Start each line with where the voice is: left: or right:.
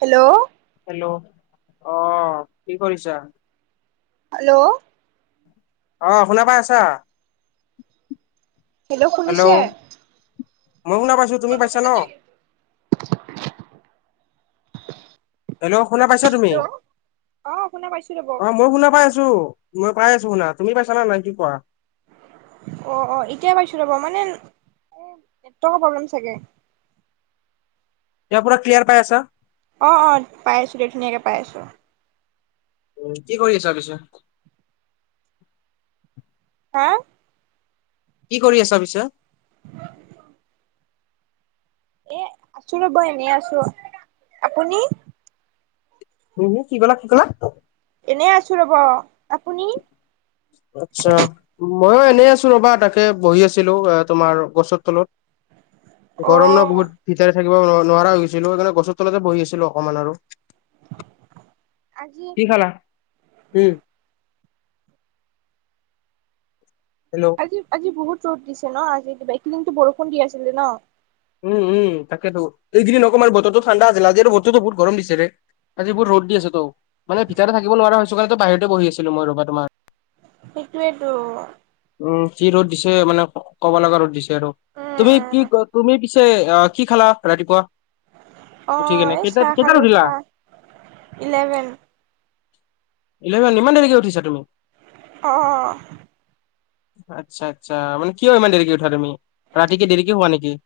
right: Hello.
left: Hello অ কি কৰিছা।
right: হেল্লৌ!
left: অ শুনা পাই আছা
right: হেল্ল'
left: হেল্লৌ।
right: শুনিছে হেল্ল'
left: মই শুনা পাইছো তুমি পাইছা ন।
right: [unintelligible]
left: হেল্ল! শুনা পাইছা তুমি
right: অ শুনা পাইছো ৰ'ব
left: অ মই শুনা পাই আছো। টো মই পাই আছো শুনা তুমি পাইছা নে নাই কি কোৱা।
right: অ অ এতিয়াই পাইছো ৰব মানে এ নেটৱৰ্কৰ প্ৰব্লেম চাগে।
left: ইয়াৰ পুৰা ক্লিয়াৰ পাই আছা।
right: অ অ পাই আছো দে ধুনীয়াকে পাই আছো।
left: উম কি কৰি আছা পিছে?
right: হা!
left: কি কৰি আছা পিছে
right: এ আছো ৰব এনেই আছো আপুনি?
left: উম হো কি কলা কি কলা
right: এনেই আছো ৰব আপুনি?
left: আচ্ছা ময়ো এনেই আছো ৰবা তাকে বহি আছিলো এ তোমাৰ গছৰ তলত।
right: অ
left: গৰম ন বহুত ভিতৰে থাকিব নো নোৱাৰা হৈছিলো সেইকাৰণে গছৰ তলতে বহি আছিলো অকমান আৰু।
right: আজি
left: কি খালা উম! হেল্ল!
right: কি আজি বহুত ৰ'দ দিছে ন আজি কিবা একেইদিনতো বৰষুণ দি আছিলে ন।
left: উম উম তাকেতো এইকেইদিন অকমান বতৰতো ঠাণ্ডা আছিল আজি আৰু বতৰতো বহুত গৰম দিছে ৰে আজি বৰ ৰ'দ দি আছে ত মান ভিতৰতে থাকিব নোৱাৰা হৈছোঁ কাৰণেটো বাহিৰতে বহি আছিলো মই ৰ'বা তোমাৰ
right: সেইটোৱেই টৌ
left: উম কি ৰ'দ দিছে মানে কব লগা ৰ'দ দিছে আৰু
right: উম
left: তুমি কি
right: উম
left: তুমি পিছে অ কি খালা ৰাতিপুৱা
right: অ
left: উঠি কেনে
right: এই
left: কেইটাত
right: চাহ
left: কেইটাত
right: খালোঁ
left: উঠিলা
right: চাহ ইলেভেন।
left: ইলেভেন ইমান দেৰিকে উঠিছা তুমি।
right: অঁ অঁ।
left: আচ্ছা আচ্ছা মানে কিয় ইমান দেৰিকে উঠা তুমি ৰাতিকে দেৰিকে হোৱা নেকি?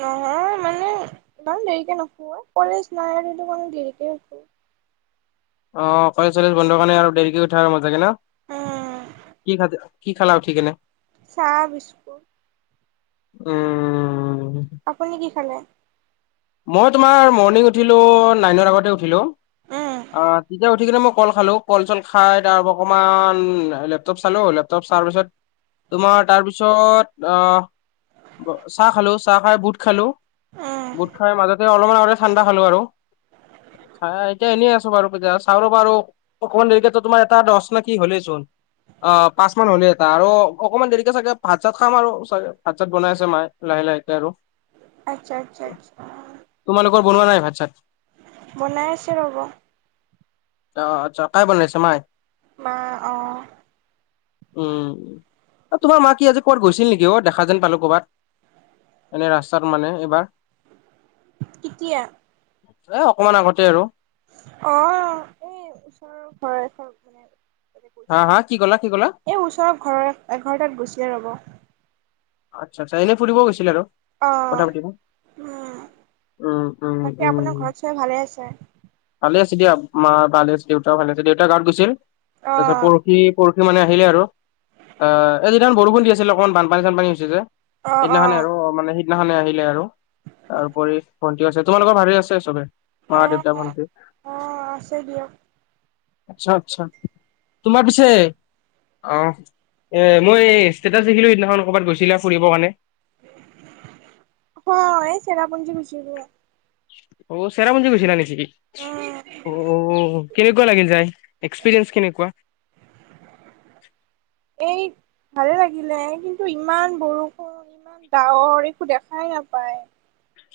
right: নহয় মানে ইমান দেৰিকে নোশু ঐ কলেজ নাই আৰু এইটো কাৰণে দেৰিকে উঠো।
left: অ কলেজ চলেজ বন্ধৰ কাৰণে আৰু দেৰিকে উঠা মজাকে ন কি খাতি কি খালা উঠি কিনে?
right: চাহ বিস্কুট
left: উম
right: আপুনি কি খালে
left: মই তোমাৰ মৰ্ণিং উঠিলোঁ নাইনৰ আগতে উঠিলোঁ
right: উম
left: অ তেতিয়া উঠি কিনে মই কল খালো কল চল খাই তাৰ অকমান লেপটপ চালো লেপ টপ চোৱাৰ পিছত তোমাৰ তাৰপিছত আহ ব চাহ খালো চাহ খাই বুট খালো
right: অ
left: বুট খাই মাজতে অলপমান আগতে ঠাণ্ডা খালো আৰু চাই এতিয়া এনে আছো বাৰু পিগে চাওঁ ৰবা আৰু অকনমান দেৰিকে ত তোমাৰ এটা দছ নে কি হলেই চোন অ পাঁচ মান হ'লে এটা আৰু অকনমান দেৰিকে চাগে ভাত চাত খাম আৰু চাগে ভাত চাত বনাই আছে মায়ে লাহে লাহে কে আৰু
right: আচ্ছা আচ্ছা আচ্ছা
left: তোমালোকৰ বনোৱা নাই ভাত চাত
right: বনাই আছে ৰ'ব
left: অ আচ্ছা কাই বনাইছে মায়ে
right: মা অহ
left: উম তোমাৰ মা কি আজি কৰবাত গৈছিল নিকি অ' দেখা যেন পালোঁ ক'বাত এনে ৰাস্তাত মানে এইবাৰ।
right: কিতিয়া।
left: এ অকমান আগতে আৰু।
right: অ', এই ওচৰৰ ঘৰ এখন [unintelligible]
left: হা-হা, কি ক'লা- কি ক'লা।
right: এই ওচৰৰ ঘৰৰ এঘৰটাত গৈছিলে ৰ'ব।
left: আচ্ছা- আচ্ছা এনে ফুৰিব গৈছিল আৰু।
right: অ'
left: [unintelligible]
right: উম।
left: উম, উম,
right: বাকী
left: উম।
right: আপোনাৰ ঘৰত চবে ভালে আছে?
left: ভালে আছে দিয়া, মা ভালে আছে দেউতাও ভালে আছে, দেউতা গাওঁত গৈছিল তাৰ পিছত
right: অ'
left: পৰসি পৰ মানে আহিলে আৰু অ এ তেতিয়া বৰষুণ দি আছিলে অকনমান বানপানী চানপানী হৈছে যে।
right: অ'
left: সেইদিনাখনে
right: অ'
left: আৰু মানে সেই সিদিনাখনে আহিলে আৰু তাৰপৰি ভণ্টিও আছে, তোমালোকৰ ভালে আছে চবে। মা, দেউতা,
right: অ'
left: ভণ্টি।
right: অ', আছে দিয়ক।
left: আচ্ছা- আচ্ছা, তোমাৰ পিছে অ', এ মই এই ষ্টেটাছ দেখিলো সিদিনাখন ক'ৰবাত গৈছিলা ফুৰিব কাৰণে।
right: অ', এই চেৰাপুঞ্জী গৈছিলো।
left: অ', চেৰাপুঞ্জী গৈছিলা নেকি।
right: উম,
left: অ', কেনেকুৱা লাগিল যায়, এক্সপিৰিয়েঞ্চ কেনেকুৱা।
right: [inaudible] এই ভালে লাগিলে, কিন্তু ইমান বৰষুণ। ইমান ডাৱৰ একো দেখাই নাপায়।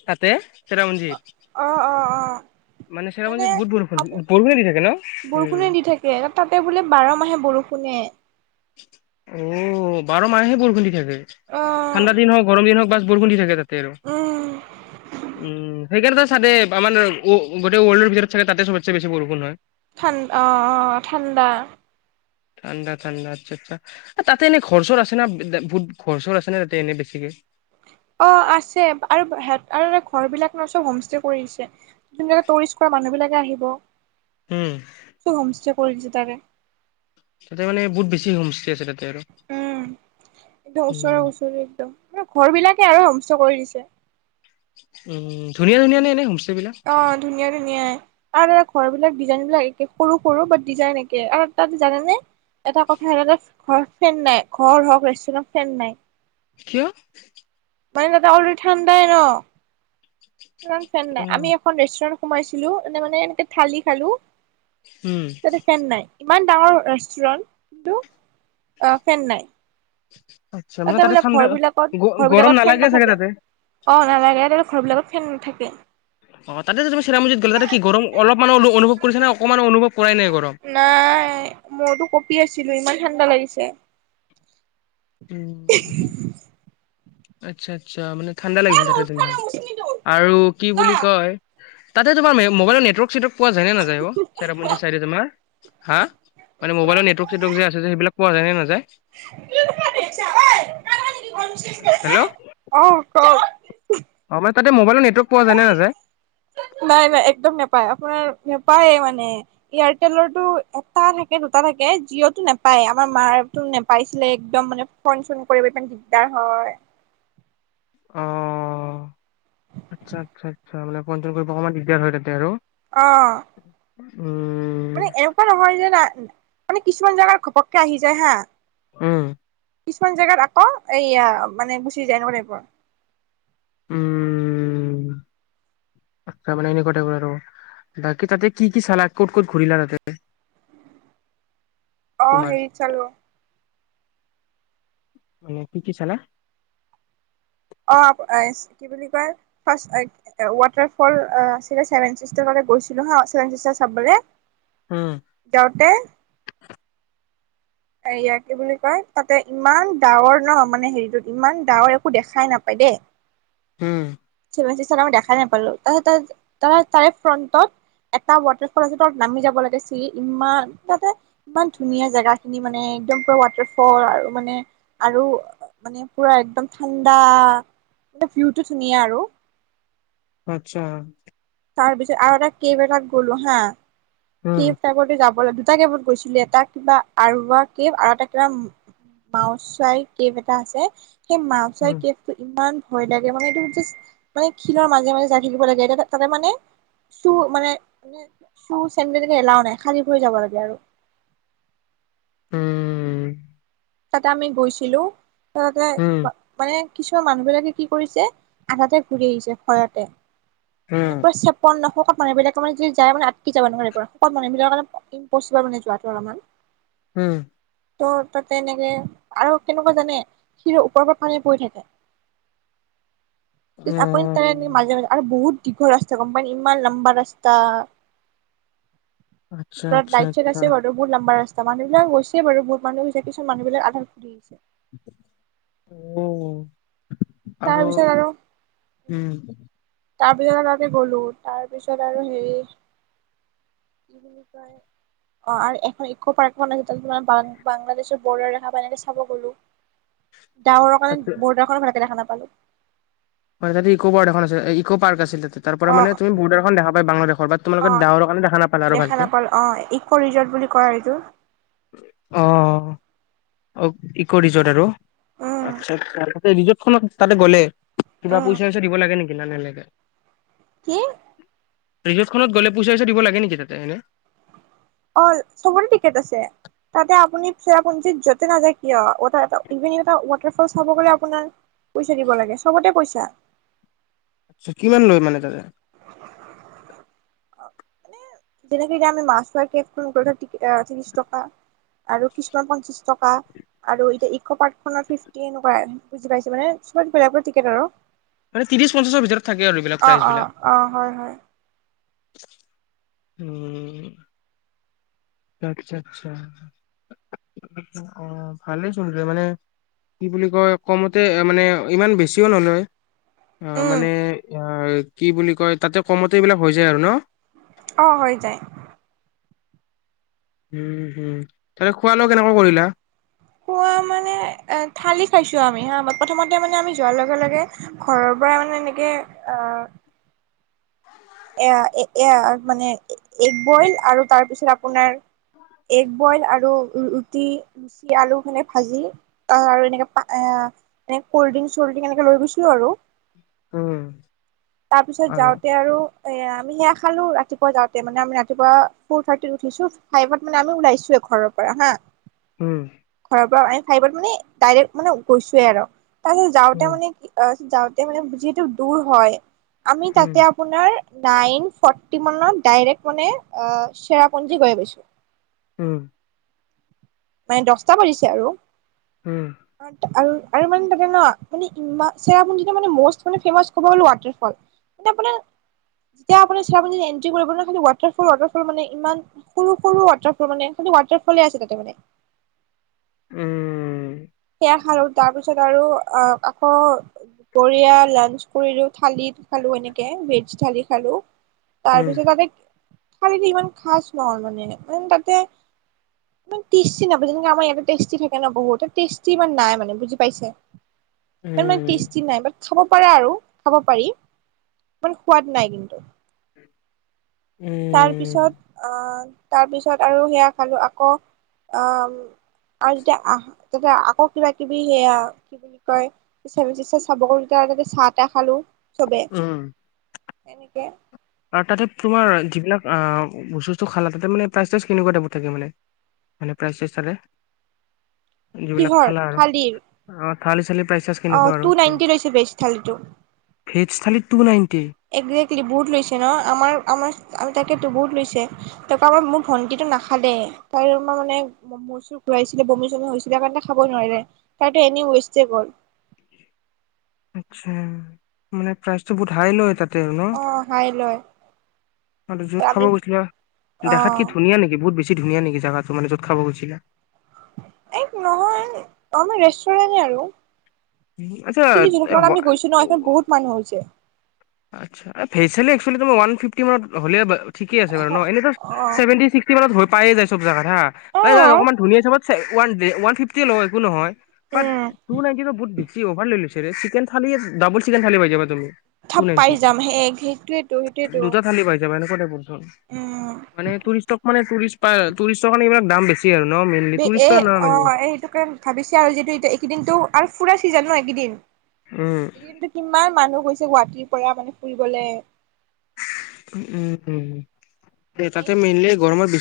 left: তাতে চেৰাপুঞ্জীত।
right: অ', অ', অ'।
left: মানে চেৰাপুঞ্জীত বহুত বৰষুণ, বৰষুনেই দি থাকে ন, [unintelligible]
right: দিয়ে, তাতে বোলে বাৰ মাহে বৰষুণে।
left: অ', বাৰ মাহেই বৰষুণ দি থাকে।
right: অ',
left: ঠাণ্ডা দিন হওঁক গৰম দিন হওঁক বছ বৰষুণ দি থাকে তাতে আৰু,
right: উম,
left: উম। সেইকাৰণেটো [unintelligible] আমাৰ গোটেই ৱৰ্ল্ডৰ ভিতৰত চাগে তাতে চবতচে বেচি বৰষুণ হয়।
right: ঠান অ', অ', ঠাণ্ডা।
left: ঠাণ্ডা- ঠাণ্ডা। আচ্ছা- আচ্ছা, এ তাতে এনে ঘৰ চৰ আছে না বুত ঘৰ চৰ আছে না তাতে এনেই বেছিকে।
right: অ' আছে আৰু ঘৰ বিলাক নহ চব হোমষ্টে কৰি দিছে। ধুনীয়াকে টুৰিষ্ট কৰা মানুহবিলাকে আহিব।
left: উম।
right: চব হোমষ্টে কৰি দিছে তাৰে।
left: তাতে মান বহুত বেছি হোমষ্টে আছে তাতে।
right: উম, একদম
left: উম
right: ওচৰে- ওচৰে একদম, মানে ঘৰ বিলাকে আৰু হোমষ্টে কৰি দিছে।
left: উম, ধুনীয়া- ধুনীয়া নে এনে হোমষ্টেবিলাক।
right: অ', ধুনীয়া ধুনীয়াই। আৰু ঘৰ বিলাক ডিজাইনবিলাক একে সৰু- সৰু বাট ডিজাইন একে, আৰু তাত জানে নে এটা কথা জানেনে ঘৰত ফেন নাই, ঘৰ হওঁক ৰেষ্টুৰেণ্ট হওঁক ফেন নাই।
left: কিয়।
right: মানে তাতে অলৰেডি ঠাণ্ডাই ন। ইমান ফেন
left: অ
right: নাই, আমি এখন ৰেষ্টুৰেন্ট সোমাইছিলো এনে মানে এনেকে থালি খালো।
left: উম।
right: তাতে ফেন নাই, ইমান ডাঙৰ ৰেষ্টুৰেন্ট, কিন্তু অ', ফেন নাই।
left: আতচ
right: তাতে বোলে ঘৰবিলাকত- ঘৰবিলাকত ফেন
left: চাগে
right: নাথাকে।
left: তাতে
right: অ', নালাগে [unintelligible] ঘৰবিলাকত ফেন নাথাকে।
left: অ', তাতে যেনিবা চিৰাপুঞ্জিত গ'লে তাতে কি গৰম অলপমানো অনুভৱ কৰিছে নে, অকমানো অনুভৱ কৰাই নাই গৰম।
right: নাই মইতো কঁপি আছিলো, ইমান ঠাণ্ডা লাগিছে।
left: উম, আচ্ছা-আচ্ছা মানে ঠাণ্ডা লাগিছিল
right: অ',
left: তাতে তোমাৰ আৰু কি বুলি কয় তাতে তোমাৰ মোবাইলৰ নেটৱৰ্ক-চেটৱৰ্ক, পোৱা যায় নে নাযায়? অ, চিৰাপুঞ্জি চাইদে তোমাৰ হা মান মবাইলৰ নেটৱৰ্ক-চেটৱৰ্ক যে আছে সেইবিলাক, পোৱা যায় নে নাযায়? হেল্ল'
right: অ, কওক?
left: অ, মান ততে মোবাইৰ নেটৱৰ্ক পোৱা যায় নে নযায়।
right: নাই-নাই একদম নেপায় আপোনাৰ নাপায়ে মানে। এয়াৰটেলৰটো এটা থাকে দুটা থাকে, জিঅ'টো নোপায় আমাৰ মাৰো নোপাইছিলে একদম মানে ফোন-চোন কৰিব ইমান দিগদাৰ হয়।
left: অ', আচ্ছা-আচ্ছা-আচ্ছা, মানে ফোন চোন কৰিব অকণমান দিগদাৰ হয় তাতে আৰু।
right: অ,
left: উম,
right: মানে এনেকুৱা নহয় যানা মানে কিছুমান জোগাৰ ঘপককে আহি যায় হা,
left: উম,
right: কিছুমান জেগাত আকৌ এয়া মানে গুচি যায় এনেকুৱা টাইপৰ।
left: উম, আচ্ছা, মানে এনেকুৱা টাইপৰ আৰু। বাকী তাতে কি-কি চালা, ক'ত-ক'ত ঘূৰিলা তাতে?
right: অ,
left: তোমাৰ?
right: হেৰিত চালো,
left: মানে কি-কি চালা?
right: অ, কি বুলি কয় ফাৰ্ষ এ ৱাটাৰ ফল চেভেন চিষ্টাৰ চাবলে গৈছিলো হা ছেভেন চিষ্টাৰ চাবলে।
left: উম,
right: যাওঁতে এয়া কি বুলি কয় তাতে ইমান ডাৱৰ ন মানে হেৰিটোত ইমান ডাৱৰ একো দেখাই নাপায় দেই। [unintelligible]
left: উম,
right: চেভেন চিচতাৰ দেখাই নাপালো তাৰ তাৰে ফ্ৰটত। এটা ৱাটাৰফল আছে তাত নামি যাব লাগিছিল, ইমান তাতে ইমান ধুনীয়া জেগা। খিনি মানে একদম পুৰা ৱাটাৰ ফল আৰু মানে আৰু মানে পুৰা একদম ঠাণ্ডা মানে ভিউটো ধুনীয়া আৰু।
left: আচ্ছা,
right: তাৰপিছত আৰু এটা কেব এটাট গ'লো হা,
left: উম,
right: কেবটা কৰি যাব লাগ দুটা কেবত গৈছিলে এটা কিবা আৰোৱা কেব আৰু এটা কিবা মাওচই কেব এটা আছে। সেই
left: উম,
right: মাওজকেবটো ইমান ভয় লাগে মানে এইটো জাষ্ট মানে শিলৰ মাজে-মাজে যায় থাকিব লাগে এনে। তাতে মানে সু মানে সু চেণ্ডেল এলাও নাই সাজি ভৰি যাব লাগে আৰু।
left: উম,
right: তাতে আমি গৈছিলো। তাতে
left: উম,
right: মানে কিছুমান মানুহ বিলাকে কি কৰিছে আধাতে ঘূৰি আহিছে ভয়তে। মানে
left: উম,
right: প চেপন ন শকত মানুহবিলাক মানে যদি যায় মে আকি যাব নোৱাৰিব শকত মানুহবাকা, ইম্পচিবাৰ মানে যোৱাটো অলপমান।
left: উম,
right: ত পথ্ৰৰ্কজ্ঞ [unintelligible] তেনেকে আৰু কেনেকুৱা জানে শিৰৰ ওপৰৰ পৰা পানী পৰি থাকে। আপুনি তাৰ
left: অ',
right: মাজে-মাজে আৰু বহুত দীৰ্ঘ ৰাস্তা গম পান ইমান লম্বা ৰাস্তা।
left: আচ্ছা,
right: তত
left: আচ্ছা,
right: বাইত চাইড
left: আচ্ছা,
right: আছে বাৰু। বহুত লাম্বা ৰাস্তা মানুহবিলাক গৈছে বাৰু বহুত মানুহ গৈছে কিছু মানুহ বিলাক আধা ঘুৰি আহিছে।
left: অ,
right: তাৰ
left: আৰু
right: পিছত
left: উম,
right: তাৰপিছত আমি গ'লো তাৰপিছত আৰু হেই কি বুলি কয় অ, আৰু এখন ইকো পাৰ্ক এখন আছে তাতে তোমাৰং বাংলাদেশৰ বৰাৰ ৰেখা প এনেকে চাব গ'লো। ডাৱৰৰ
left: তাতে
right: কাৰণে বৰদাৰ খনো ভালকে দেখা নাপালো।
left: হয় তাতে ইক' বাৰ্ড এখন আছে ইকো পাৰ্ক আছিল তাতে। তাৰ পৰা
right: অ
left: মানে তুমি বৰ্ডাৰখন দেখ পায় বালাদেশৰ বাত
right: অ
left: তোমালোকে ডাৱৰৰ কাৰণে দেখা নাপালে আৰু ভালকে।
right: অ', ইক' ৰিজৰ্ট বুলি কয় এইটো।
left: অ', অ', ইক' ৰিজৰ্ট আৰু
right: উম
left: আচ্ছা আচ্ছা। ৰিজৰ্ট খনত তাতে গ'লে কিবা
right: উম
left: পইচা চইচা দিব লাগে নেকি নালাগে।
right: কি?
left: ৰিজৰ্ত খনত‌ গলে পইচা চইচা দিব লাগেনেকি তাতে এনে।
right: অ', চবৰে টিকেট আছে। তাতে আপুনি চেৰাপঞ্জীত য'তে নাযায় কিয় ইভেন এটা ৱাটাৰফল চাব গ'লে আপোনাৰ পইচা দিব লাগে চবতে পইচা।
left: আচছা কিমান লয় মানে তাতে?
right: মানে যেনেকে এতিয়া আমি মাফলাৰ কেখন লওটে ত্ৰিশ টকা আৰু কিছুমান পঞ্চাশ টকা। আৰু এতিয়া ইক পাৰ্ক খ ফিফটি এনেকুৱা বুজি পাইছে মানে চব বেলে - বেলেগ টিকেট আৰু।
left: মানে ত্ৰিশ পঞ্চাছৰ ভিতৰত থাকে আৰু এইবিলাক
right: অ
left: প্ৰাইচ
right: অ
left: বিলাক।
right: অ হয় - হয়।
left: উম। আচ্ছা - আচ্ছা। অ, ভালেই চোন দে মানে কি বুলি কয় কমতে মানে ইমান বেছিও নলয়। অ,
right: উম
left: মানে অ, কি বুলি কয় তাতে কমতে এইবিলাক হৈ যায় আৰু ন।
right: অ', হৈ যায়।
left: উম, হম, তাতে খোৱা লোৱা কেনেকুৱা কৰিলা।
right: খোৱা মানে থালি খাইছোঁ আমি প্ৰথমতে মানে আমি যোৱাৰ লগে লগে ঘৰৰ পৰা মানে এনেকে অ, এ এ এ মানে এগ বইল আৰু তাৰ পিছত আপোনাৰ এগ বইল আৰু ৰুটি ৰুটি আলু খনে ভাজি ত আৰু এনেকে পা অ, এনে কল্ড ড্ৰিংক চল্ড্ৰিং এনেকে লৈ গৈছিলো আৰু।
left: উম।
right: তাৰ পিছত যাওঁতে আৰু এ আমি সেয়া খালো ৰাতিপুৱা যাওঁতে মানে আমি ৰাতিপুৱা ফৰ থাৰ্টিত উঠিছো ফাইভত মানে আমি ওলাইছোঁ এখন ঘৰৰ পৰা হা।
left: উম।
right: ঘৰৰ পৰা ম ফাইভত মানে ডাইৰেক্ট মানে গৈছোৱে আৰু তাৰপিছত যাওঁতে
left: উম,
right: মানে কি অ, যাওঁতে মানে যিহেতু দূৰ হয় আমি
left: উম,
right: তাতে আপোনাৰ নাইন ফৰ্তি মানত ডাৰেক্ট মানে চেৰাপুঞ্জী গৈ পাইছোঁ।
left: উম।
right: মানে দছটা বাজিছে আৰু।
left: উম।
right: আৰু মানে তাতে ন মানে ইমান চেৰাপুঞ্জীত মষ্ট ফেমাছ ক'ব গ'লো ৱাটাৰফল। আপোনাৰ যেতিয়া আপোনি চেৰাপুঞ্জীত এন্ট্ৰি কৰিব ন ৱাটাৰফল ৱাটাৰফল মানে ইমান সৰু সৰু ৱাটাৰফল মানে সেই ৱাটাৰফলে আছে তাতে মানে।
left: উম।
right: সেয়া খালো তাৰ পিছত আৰু অ, আকৌ বঢ়িয়া লাঞ্চ কৰিলো থালি খালো এনেকে ভেজ থালি খালো। তাৰ
left: উম,
right: পিছত তাতে থালীটো ইমান খাজ নহল মানে ম তাতে টেষ্টি নাপাব যেনেকে আমাৰ ইয়াতে টেষ্টি থাকে বহুত টেষ্টি। ইমান নাই মানে বুজি পাইছে ইমান মানে
left: উম,
right: টেষ্টি নাই। খাব পাৰা আৰু খাব পাৰি ইমান সোৱাদ নাই কিন্তু
left: উ
right: তাৰ পিছত আহ তাৰ পিছত আৰু সেয়া খালো আকৌ অম- আৰু যেতিয়া আহ তেতিয়া আকৌ কিবা কিবি সেয়া কয় [unintelligible] চাব গলো তেতিয়া এনেকে চাহ টাহ খালো চবে
left: উম।
right: এনেকে
left: আৰু তাতে তোমাৰ যিবিলাক আহ বস্তু চস্তু খালা তাতে মানে প্ৰাইজ চাইজ কেনেকুৱা টাইপত থাকে মানে। মানে প্ৰাইজ চাইজ চালে। যিবিলাক
right: কিহৰ
left: খালা আৰু
right: থালিৰ
left: অ থালি চালি প্ৰাইচ ৰ্চাইছ
right: অ টু নাইনটি লৈছে বেজ থালীটো
left: ভেজ থালি টু নাইনটি
right: একজেক্টলি বহুত লৈছে ন আমাৰ আমাৰ আমি তাকেতো বহুত লৈছে। ত কাবাৰ মোৰ ভণ্টিটো নাখালে তাইৰ ৰোমমা মানে মূৰ চুৰ ঘূৰাইছিলে বমি চমি হৈছিলে কাৰণ খাব নোৱাৰিলে তাইতো এনে ৱেষ্টে গ'ল।
left: আচ্ছা মানে প্ৰাইচটো বহুত হাই লয় তাত।
right: অ হাই লয়।
left: আৰু য'ত
right: আমি
left: খাব গৈছিলা দেখাত
right: অ'
left: কি ধুনীয়া নেকি বহুত বেছ- ছি ধুনীয়া নেকি জেগাটো মানে যত খাব গৈছিলা।
right: এই নহয় আমাৰ ৰেষ্টুৰেণ্টে আৰু।
left: আচ্ছা
right: কিন্তু
left: এ
right: যোনখনত
left: ৱা
right: আমি গৈছো ন এখন বহুত মানুহ হৈছে।
left: আচ্ছা ভেজ থালি একচুৱলি ওৱান ফিবটি মানত হলে ঠিক আছে বাৰু ন এনেই টো
right: অ'
left: ছেভেনটি ছি- টি মানত হৈ পায়ে যায় চব জোগাত হা, পায় যাই
right: অ'
left: অকমান ধুনীয়া তাইমত one day one fifty লয় একো নহয় বাট
right: উম
left: টু নাইনটিনত বহুত বেছ- অভাৰ লৈ লৈছে ৰে চিকন থালি ডাবল চিকেন থালি পাই যাবা তুমি। টু
right: থাপ পাই
left: নাইনটিত
right: যাম সে সেইটোৱেটো সেইটোৱেটো।
left: জাবাইনা টাইপৰ অপচন, মানে টুৰিষ্টক মানে টুৰিষ্ট পাই টুৰিষ্টৰ কাৰণে এইবিলাক দাম বেছ- ত আৰু ন মিল
right: বি এ অ সেইটো কাৰণে ভাবিছে আৰু যি এই এইকেইদিনটো আৰু ফুৰা চিজন ন এইকেদিন
left: উম।
right: কিন্তু কিমান মানুহ গৈছে গুৱাহাটীৰ পৰা মানে ফুৰিবলে।
left: উম উ
right: এই
left: তাতে মেইনলি গৰমৰ বিছ-